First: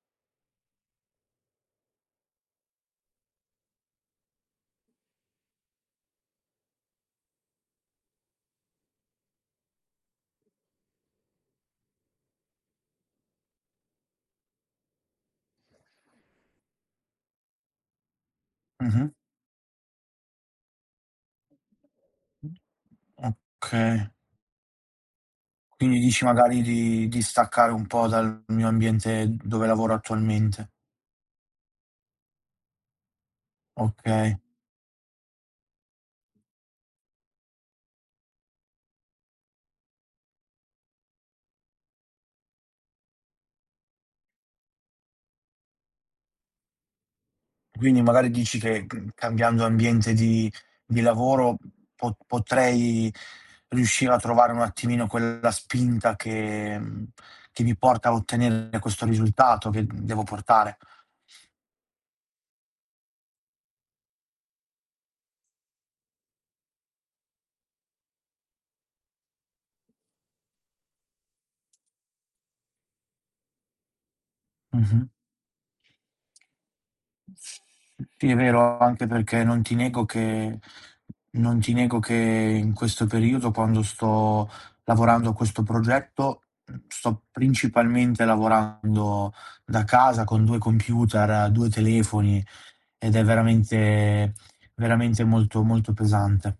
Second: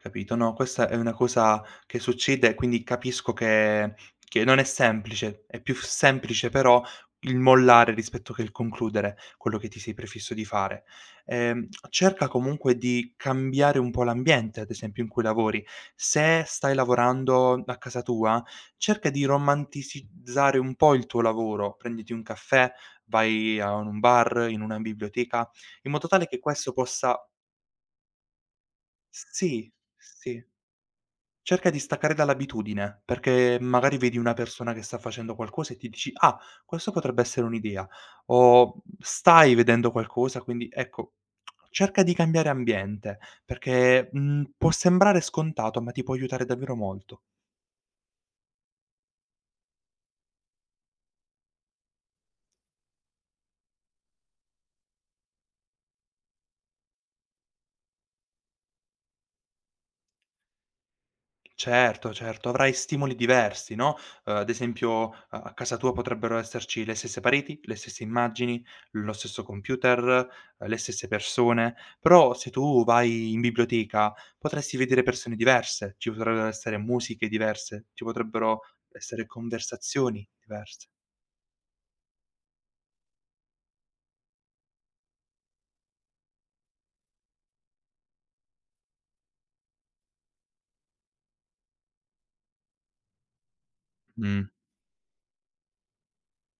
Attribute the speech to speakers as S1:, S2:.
S1: Capito. No, questa è una cosa che succede e quindi capisco che che non è semplice. È più semplice però il mollare rispetto che il concludere quello che ti sei prefisso di fare. Ehm, cerca comunque di cambiare un po' l'ambiente ad esempio in cui lavori. Se stai lavorando a casa tua, cerca
S2: Mh-mh.
S1: di romanticizzare un po' il tuo lavoro: prenditi un caffè,
S2: Mh
S1: vai a un
S2: Okay.
S1: bar, in una biblioteca. In
S2: Quindi
S1: modo
S2: dici
S1: tale che
S2: magari
S1: questo
S2: di di
S1: possa
S2: staccare un po' dal mio
S1: S
S2: ambiente dove
S1: sì,
S2: lavoro
S1: sì.
S2: attualmente.
S1: Cerca di staccare dall'abitudine, perché m magari vedi una
S2: Okay.
S1: persona che sta facendo qualcosa e ti dici: "Ah, questo potrebbe essere un'idea". O, mhmm, stai vedendo qualcosa quindi, ecco, cerca di cambiare ambiente perché mhmm, può sembrare scontato ma ti può aiutare davvero molto.
S2: Quindi magari dici che mhmm, cambiando ambiente di di lavoro po potrei riuscire a trovare un attimino quella spinta che mhmm, che mi porta a ottenere questo risultato che, uhm, devo portare?
S1: Certo, certo, avrai stimoli diversi, no, uhm, ad esempio, uhm, a casa tua potrebbero esserci le stesse pareti, le stesse immagini, lo stesso computer, uhm, le stesse persone. Però se tu vai in biblioteca
S2: Mh-mh.
S1: potresti vedere
S2: [unintelligible]
S1: persone diverse, ci potrebbero essere musiche diverse, ci
S2: Sì, è
S1: potrebbero
S2: vero, anche
S1: essere
S2: perché non ti nego
S1: conversazioni
S2: che
S1: diverse.
S2: non ti nego che in questo periodo, quando sto lavorando a questo progetto, mhmm, sto principalmente lavorando da casa con 2 computer, 2 telefoni ed è veramente
S1: Mh.
S2: veramente molto, molto pesante.